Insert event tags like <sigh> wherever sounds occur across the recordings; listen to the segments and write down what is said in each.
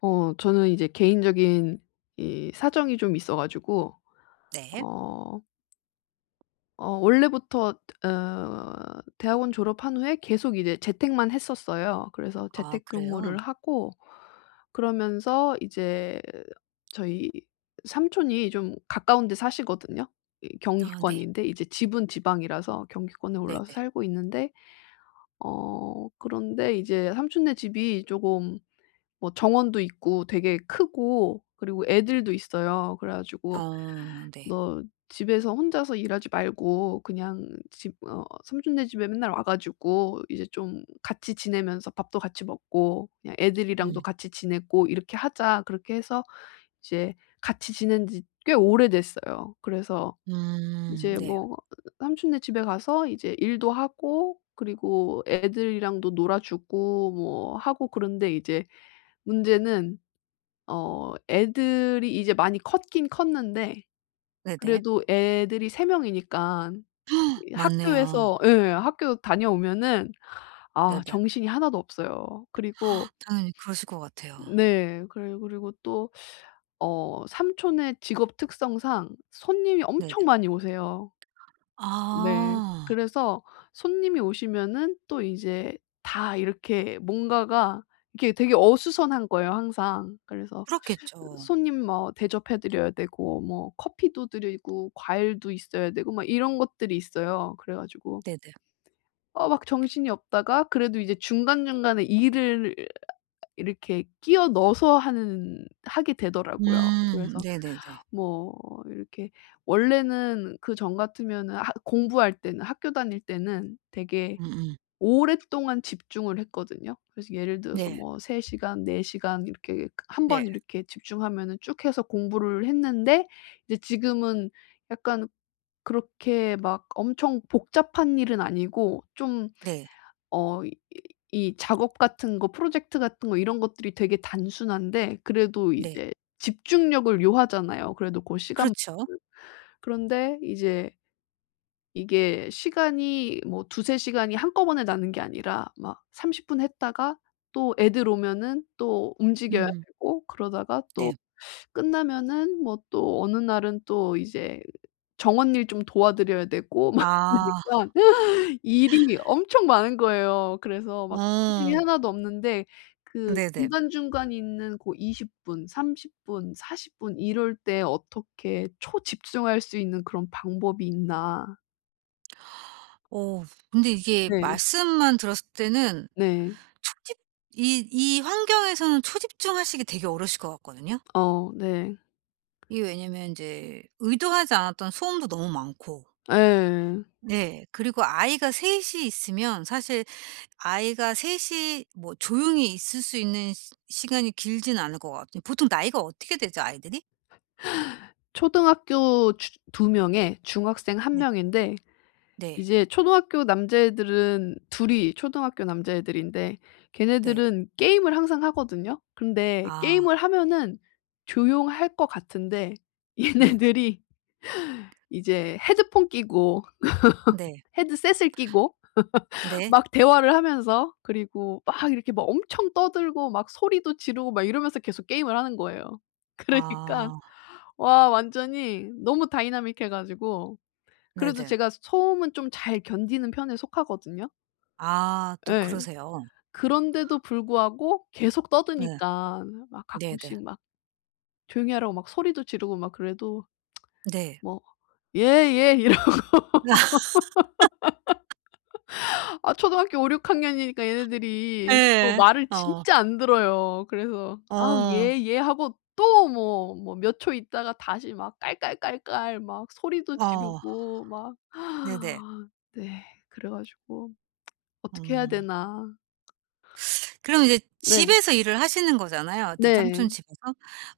저는 이제 개인적인 이 사정이 좀 있어 가지고 네. 어 원래부터 대학원 졸업한 후에 계속 이제 재택만 했었어요. 그래서 아 그래요? 재택근무를 하고 그러면서 이제 저희 삼촌이 좀 가까운 데 사시거든요. 이 아 네. 경기권인데 이제 집은 지방이라서 경기권에 올라와서 네네. 살고 있는데, 그런데 이제 삼촌네 집이 조금 뭐 정원도 있고 되게 크고, 그리고 애들도 있어요. 그래 가지고 어 네. "너, 집에서 혼자서 일하지 말고, 그냥 집 어 삼촌네 집에 맨날 와 가지고 이제 좀 같이 지내면서 밥도 같이 먹고, 그냥 음. 애들이랑도 같이 지내고 이렇게 하자." 그렇게 해서 이제 같이 지낸 지 꽤 오래됐어요. 그래서 이제 네. 뭐 삼촌네 집에 가서 이제 일도 하고, 그리고 애들이랑도 놀아 주고 뭐 하고. 그런데 이제 문제는 애들이 이제 많이 컸긴 컸는데, 네네. 그래도 애들이 3명이니까 <gasps> 이 맞네요. 학교에서 예 학교 다녀오면은 아, 네네. 정신이 하나도 없어요. 그리고 <gasps> 당연히 그러실 것 같아요. 네. 그리고 또 삼촌의 직업 특성상 손님이 네네. 엄청 많이 오세요. 네. 아 그래서 손님이 오시면은 또 이제 다 이렇게 뭔가가 이게 되게 어수선한 거예요, 항상. 그래서 그렇겠죠. 손님 뭐 대접해 드려야 되고, 뭐 커피도 드리고 과일도 있어야 되고 막 이런 것들이 있어요. 그래 가지고 네네. 막 정신이 없다가 그래도 이제 중간중간에 일을 이렇게 끼워 넣어서 하는 하게 되더라고요. 그래서 네네네. 뭐 이렇게 원래는, 그전 같으면은 하 공부할 때는, 학교 다닐 때는 되게 음음. 오랫동안 집중을 했거든요. 그래서 예를 들어서 네. 뭐 3시간, 4시간, 이렇게 한 번 네. 이렇게 집중하면은 쭉 해서 공부를 했는데, 이제 지금은 약간 그렇게 막 엄청 복잡한 일은 아니고 좀, 네. 어 이 이 작업 같은 거, 프로젝트 같은 거, 이런 것들이 되게 단순한데, 그래도 네. 이제 집중력을 요하잖아요, 그래도 고 시간. 그렇죠. 그런데 이제 이게 시간이 뭐 두세 시간이 한꺼번에 나는 게 아니라 막 30분 했다가 또 애들 오면은 또 움직여야 음 되고, 그러다가 또 네. 끝나면은 뭐 또 어느 날은 또 이제 정원 일 좀 도와드려야 되고 막 <laughs> 아. 이러니까 일이 엄청 많은 거예요. 그래서 막 정신이 어 하나도 없는데, 그 네네. 중간중간에 있는 고 20분, 30분, 40분 이럴 때 어떻게 초집중할 수 있는 그런 방법이 있나? 오 근데 이게 네. 말씀만 들었을 때는 네. 초집 이 환경에서는 초집중하시기 되게 어려우실 것 같거든요. 어 네. 이게 왜냐면 인제 의도하지 않았던 소음도 너무 많고 예. 네 그리고 아이가 셋이 있으면 사실 아이가 셋이 뭐 조용히 있을 수 있는 시 시간이 길진 않을 것 같아요. 보통 나이가 어떻게 되죠 아이들이? 초등학교 주 2명에 중학생 한 네. 명인데 네. 이제 초등학교 남자애들은 둘이 초등학교 남자애들인데, 네. 걔네들은 게임을 항상 하거든요. 근데 아 게임을 하면은 조용할 것 같은데 네. 얘네들이 <laughs> 이제 헤드폰 끼고, 네. 헤드셋을 끼고 네. 막 대화를 하면서, 그리고 막 이렇게 막 엄청 떠들고 막 소리도 지르고 막 이러면서 계속 게임을 하는 거예요. <laughs> 그러니까 아 와, 완전히 너무 다이나믹해 가지고. 그래도 네네. 제가 소음은 좀 잘 견디는 편에 속하거든요. 아 또 예. 그러세요. 그런데도 불구하고 계속 네. 떠드니까 막 네네. 가끔씩 막 조용히 하라고 막 소리도 지르고 막 그래도, 네. 뭐 "예예." 이러 아, 초등학교 5-6학년이니까 얘네들이 또 예. 말을 <laughs> 어. 진짜 안 들어요. 그래서 "아우 어. 예, 예." 하고 또 뭐 몇 초 있다가 다시 막 깔깔깔깔 막 소리도 어 지르고 막 네네. <gasps> 네. 그래 가지고 어떻게 해야 음. 되나? 그럼 이제 네. 집에서 일을 하시는 거잖아요, 어떤 네. 삼촌 집에서.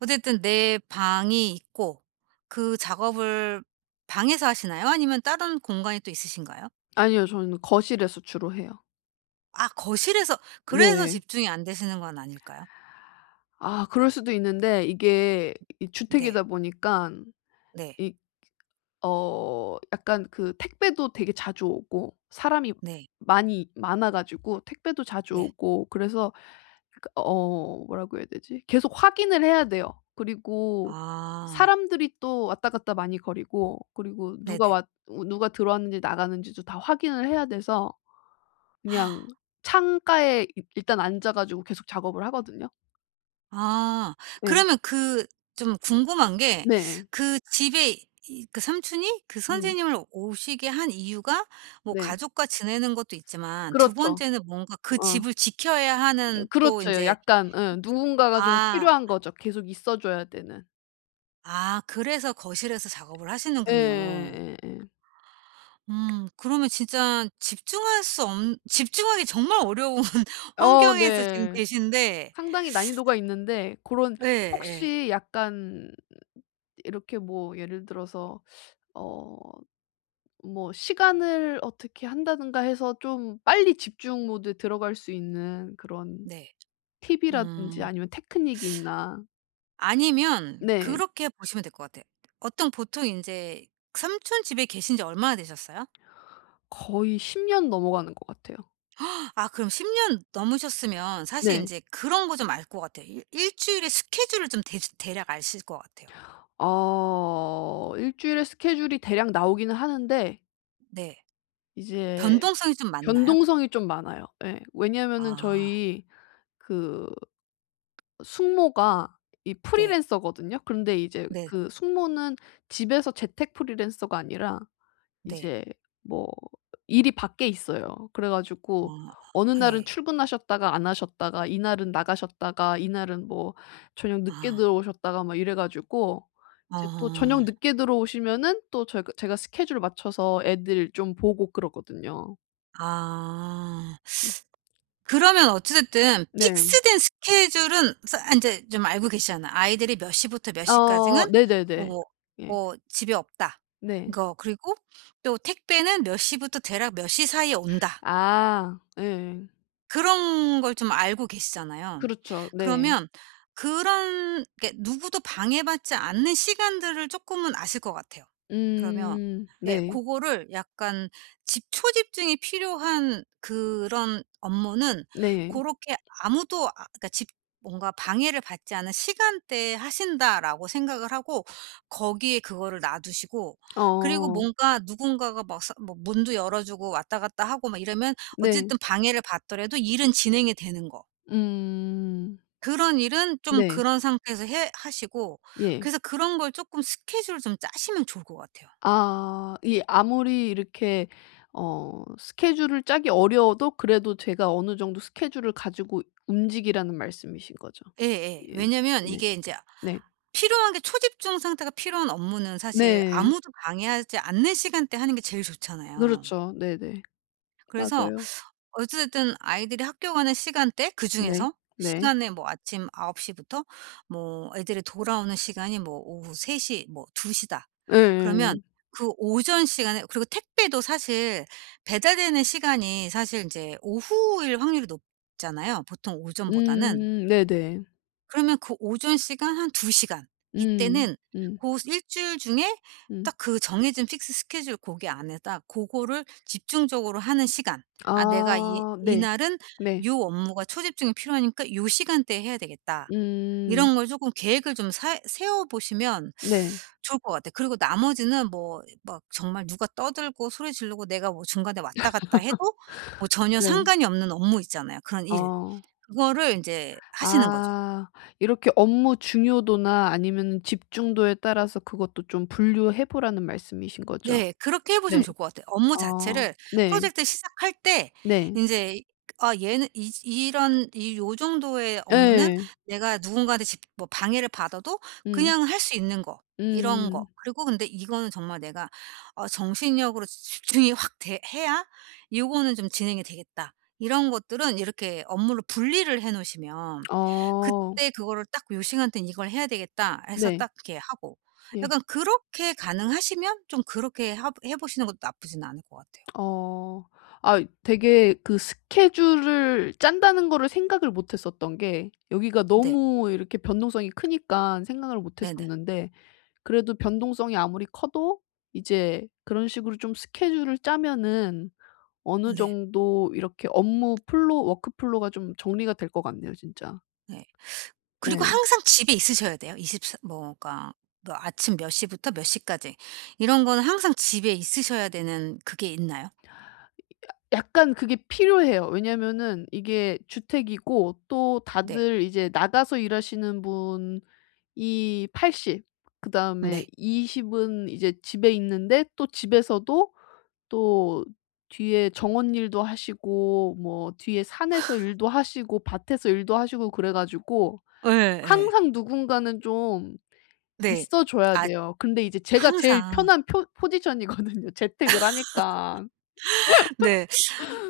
어쨌든 내 방이 있고 그 작업을 방에서 하시나요? 아니면 다른 공간이 또 있으신가요? 아니요. 저는 거실에서 주로 해요. 아 거실에서 그래서 네. 집중이 안 되시는 건 아닐까요? 아, 그럴 수도 있는데 이게 이 네. 주택이다 보니깐, 네. 이 약간 그 택배도 되게 자주 오고, 사람이 네. 많이 많아 가지고 택배도 자주 네. 오고 그래서, 그 뭐라고 해야 되지? 계속 확인을 해야 돼요. 그리고 아. 사람들이 또 왔다 갔다 많이 거리고, 그리고 네네. 누가 들어왔는지 나가는지도 다 확인을 해야 돼서 그냥 창가에 일 일단 앉아 가지고 계속 작업을 하거든요. 아. 네. 그러면 그 좀 궁금한 게 네. 그 집에 이 그 삼촌이 그 음. 선생님을 오시게 한 이유가 뭐 네. 가족과 지내는 것도 있지만 두 그렇죠. 번째는 뭔가 그 어. 집을 지켜야 하는 또 이 그렇죠. 제 약간, 예, 누군가가 좀 필요한 아 거죠, 계속 있어 줘야 되는. 아 그래서 거실에서 작업을 하시는군요. 예예예. 그러면 진짜 집중할 수 없 집중하기 정말 어려운 <laughs> 어 환경에서 지금 네. 계신데 상당히 난이도가 있는데 고런, 네 네 혹시 약간 이렇게 뭐 예를 들어서 어 뭐 시간을 어떻게 한다든가 해서 좀 빨리 집중 모드에 들어갈 수 있는 그런 네. 팁이라든지 음. 아니면 테크닉이 있나? 아니면 네. 그렇게 보시면 될 것 같아요. 어떤 보통 인제 삼촌 집에 계신 지 얼마나 되셨어요? 거의 10년 넘어가는 것 같아요. 아 그럼 10년 넘으셨으면 사실 네. 인제 그런 거 좀 알 것 같아요. 일 일주일의 스케줄을 좀 대주 대략 아실 것 같아요. 일 주일에 스케줄이 대략 나오기는 하는데, 네. 이제 변동성이 좀 많나요? 변동성이 좀 많아요. 예. 왜냐면은 아 저희 그 숙모가 이 네. 프리랜서거든요. 그런데 이제 네. 그 숙모는 집에서 재택 프리랜서가 아니라 네. 이제 뭐 일이 밖에 있어요. 그래 어 가지고 어느 날은 예. 출근하셨다가 안 하셨다가, 이날은 나가셨다가, 이날은 뭐 저녁 늦게 아. 들어오셨다가 막 이래 가지고, 이제 또 어. 저녁 늦게 들어오시면은 또 저희가 제가 스케줄 맞춰서 애들 좀 보고 그러거든요. 아. 그러면 어찌 됐든 네. 픽스된 스케줄은 서 인제 좀 알고 계시잖아. 아이들이 몇 시부터 몇 어 시까지는 네네네. 뭐 예. 뭐 어, 집에 없다. 네. 그거 그리고 또 택배는 몇 시부터 대략 몇 시 사이에 온다. 아 예. 그런 걸 좀 알고 계시잖아요. 그렇죠. 네. 그러면 그런 게 누구도 방해받지 않는 시간들을 쪼끔은 아실 것 같아요. 그러면 예 네. 고거를 약간 집 초집중이 필요한 그런 업무는 네. 고렇게 아무도 아 그러니까 집 뭔가 방해를 받지 않은 시간대에 하신다라고 생각을 하고 거기에 그거를 놔두시고 그리고 어 뭔가 누군가가 막 서 뭐 문도 열어 주고 왔다 갔다 하고 막 이러면 네. 어쨌든 방해를 받더라도 일은 진행이 되는 거. 음 그런 일은 좀 네. 그런 상태에서 해 하시고 예. 그래서 그런 걸 쪼끔 스케줄을 좀 짜시면 좋을 것 같아요. 아, 이 아무리 이렇게 스케줄을 짜기 어려워도, 그래도 제가 어느 정도 스케줄을 가지고 움직이라는 말씀이신 거죠. 예예. 예. 왜냐면 네. 이게 인제 네. 필요한 게 초집중 상태가 필요한 업무는 사실 네. 아무도 방해하지 않는 시간대에 하는 게 제일 좋잖아요. 그렇죠. 네네. 그래서 맞아요. 어쨌든 아이들이 학교 가는 시간대 네. 그중에서 네. 시간에 뭐 아침 9시 부터 뭐 애들이 돌아오는 시간이 뭐 오후 3시 뭐2시 다. 그러면 예예예. 그 오전 시간에 그리고 택배도 사실 배달되는 시간이 사실 인제 오후일 확률이 높잖아요 보통 오전보다는. 네네. 그러면 그 오전 시간 한 2 시간 음. 이때는 음. 고 일주일 중에 음. 딱 그 정해진 픽스 스케줄 거게 안에다 고거를 집중적으로 하는 시간. '아 내가 이 아 네. 이날은 네. 요 업무가 초집중이 필요하니까 요 시간대에 해야 되겠다.' 음. 이런 걸 조금 계획을 좀 사 세워 보시면 네. 좋을 것 같아요. 그리고 나머지는 뭐 막 정말 누가 떠들고 소리 지르고 내가 뭐 중간에 왔다 갔다 해도 뭐 전혀 네. 상관이 없는 업무 있잖아요, 그런 일. 어. 그거를 이제 하시는 거죠. 아, 이렇게 업무 중요도나 아니면은 집중도에 따라서 그것도 좀 분류해 보라는 말씀이신 거죠? 네. 그렇게 해 보시면 네. 좋을 것 같아요. 업무 어. 자체를 네. 프로젝트 시작할 때 네. 이제 아 얘는 이 이런 이 요 정도의 업무는 예. 내가 누군가한테 집 뭐 방해를 받아도 음. 그냥 할 수 있는 거 이런 음. 거. 그리고 근데 이거는 정말 내가 어 정신력으로 집중이 확 돼 해야 이거는 좀 진행이 되겠다. 이런 것들은 이렇게 업무를 분리를 해 놓으시면 어. 그때 그거를 딱 '요 시간대는 이걸 해야 되겠다.' 해서 네. 딱 이렇게 하고 예. 약간 그렇게 가능하시면 좀 그렇게 하 해 보시는 것도 나쁘진 않을 것 같아요. 어. 아, 되게 그 스케줄을 짠다는 거를 생각을 못 했었던 게 여기가 네. 너무 이렇게 변동성이 크니깐 생각을 못 네네. 했었는데, 그래도 변동성이 아무리 커도 이제 그런 식으로 좀 스케줄을 짜면은 어느 네. 정도 이렇게 업무 플로우, 워크 플로우가 좀 정리가 될 것 같네요, 진짜. 네. 그리고 예. 항상 집에 있으셔야 돼요. 이십 뭐 그러니까 뭐 아침 몇 시부터 몇 시까지 이런 거는 항상 집에 있으셔야 되는 그게 있나요? 약간 그게 필요해요. 왜냐면은 이게 주택이고 또 네. 다들 이제 나가서 일하시는 분 이 80, 그다음에 네. 20은 이제 집에 있는데, 또 집에서도 또 뒤에 정원 일도 하시고, 뭐 뒤에 산에서 일도 하시고, 밭에서 일도 하시고 그래 가지고 예예. 항상 누군가는 좀 네. 있어 줘야 아 돼요. 근데 이제 제가 제일 항상. 편한 표 포지션이거든요, <laughs> 재택을 하니까. 네.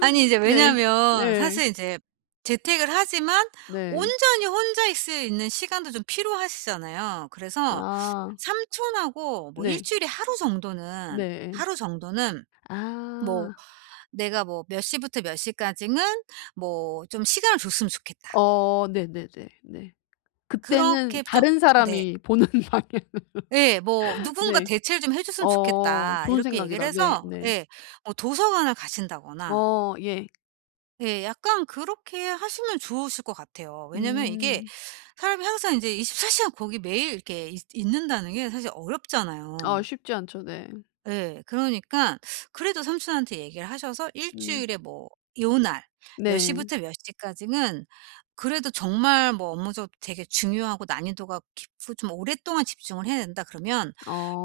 아니 이제 네. 왜냐면 네. 사실 이제 재택을 하지만 네. 온전히 혼자 있을 있는 시간도 좀 필요하시잖아요. 그래서 아. 삼촌하고 뭐 일 네. 주일에 네. 하루 정도는 뭐 아. "내가 뭐 몇 시부터 몇 시까지는 뭐 좀 시간을 줬으면 좋겠다." 어 네네네. 네. 네, 네. 그때는 그렇게 좀 다른 네. 사람이 보는 <laughs> 방향. 예. 뭐 "누군가 네. 대체를 좀 해 줬으면 좋겠다." 좋은 이렇게 얘기를 생각이다. 네 해서 네. 예 뭐 도서관을 가신다거나 어 예. 네. 약간 그렇게 하시면 좋으실 것 같아요. 왜냐면 이게 음. 사람이 항상 이제24 시간 거기 매일 이렇게 있 있는다는 게 사실 아, 어렵잖아요. 쉽지 않죠. 네. 예. 그러니까 그래도 삼촌한테 얘기를 하셔서 일 음. 주일에 뭐 요 날 몇 네. 시부터 몇 시까지는 그래도 정말 뭐 업무적으로 되게 중요하고 난이도가 깊고 좀 오랫동안 집중을 해야 된다 그러면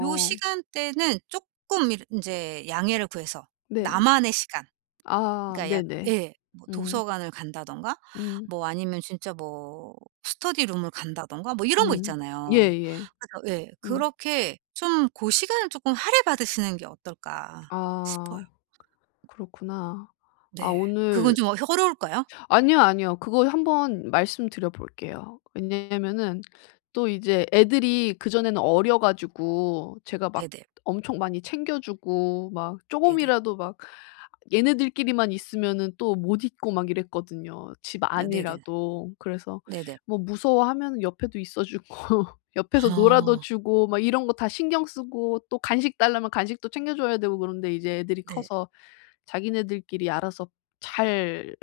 요 시간대는 조금 이제 양해를 구해서 네. 나만의 시간 아 그러니까 약 네네. 예. 뭐 음. 도서관을 간다든가 음. 뭐 아니면 진짜 뭐 스터디 룸을 간다든가 뭐 이런 거 음. 있잖아요. 예예. 그래서 예. 음. 그렇게 좀 그 시간을 조금 할애 받으시는 게 어떨까? 싶어요. 아 그렇구나. 아 네. 오늘 그건 좀 어려울까요? 아니요, 아니요. 그거 한번 말씀드려 볼게요. 왜냐면은 또 이제 애들이 그전에는 어려 가지고 제가 막 네네. 엄청 많이 챙겨 주고 막 네네. 쪼금이라도 막 얘네들끼리만 있으면은 또 못 있고 막 이랬거든요, 집 어 네네. 안이라도. 그래서 네네. 뭐 무서워하면은 옆에도 있어 주고 <laughs> 옆에서 놀아도 어. 주고 막 이런 거 다 신경 쓰고, 또 간식 달라면 간식도 챙겨 줘야 되고, 그런데 이제 애들이 네. 커서 자기네들끼리 알아서 잘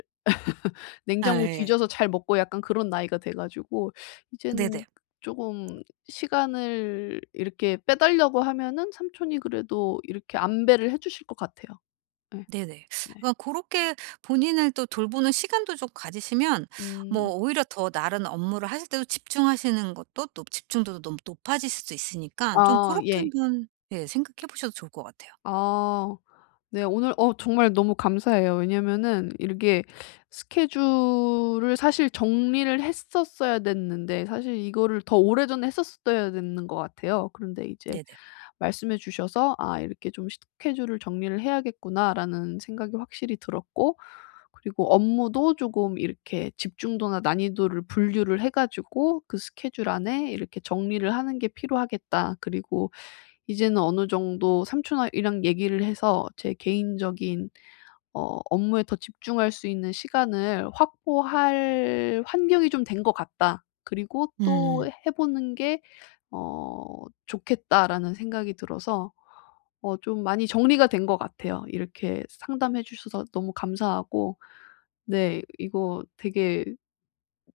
아 냉장고 예. 뒤져서 잘 먹고, 약간 그런 나이가 돼 가지고 이제는 네네. 쪼금 시간을 이렇게 빼달라고 하면은 삼촌이 그래도 이렇게 안배를 해 주실 것 같아요. 예. 네네. 네. 그러니까 그렇게 본인을 또 돌보는 시간도 좀 가지시면 뭐 음. 오히려 더 다른 업무를 하실 때도 집중하시는 것도 또 집중도도 너무 높아질 수도 있으니까 좀 그아 렇게 예. 한번 예 생각해 보셔도 좋을 것 같아요. 아. 네. 오늘 정말 너무 감사해요. 왜냐면은 이렇게 스케줄을 사실 정리를 했었어야 됐는데, 사실 이거를 더 오래전에 했었어야 되는 것 같아요. 그런데 이제 네네. 말씀해 주셔서 '아, 이렇게 좀 스케줄을 정리를 해야겠구나.'라는 생각이 확실히 들었고, 그리고 업무도 조금 이렇게 집중도나 난이도를 분류를 해 가지고 그 스케줄 안에 이렇게 정리를 하는 게 필요하겠다. 그리고 이제는 어느 정도 삼촌이랑 얘기를 해서 제 개인적인 업무에 더 집중할 수 있는 시간을 확보할 환경이 좀 된 것 같다. 그리고 또 음. '해 보는 게 어 좋겠다.'라는 생각이 들어서 좀 많이 정리가 된 것 같아요. 이렇게 상담해 주셔서 너무 감사하고, 네, 이거 되게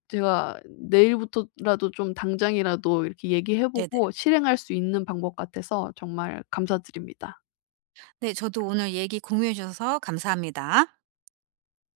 제가 내일부터라도 좀 당장이라도 이렇게 얘기해 네네. 보고 실행할 수 있는 방법 같아서 정말 감사드립니다. 네 저도 오늘 얘기 공유해 주셔서 감사합니다.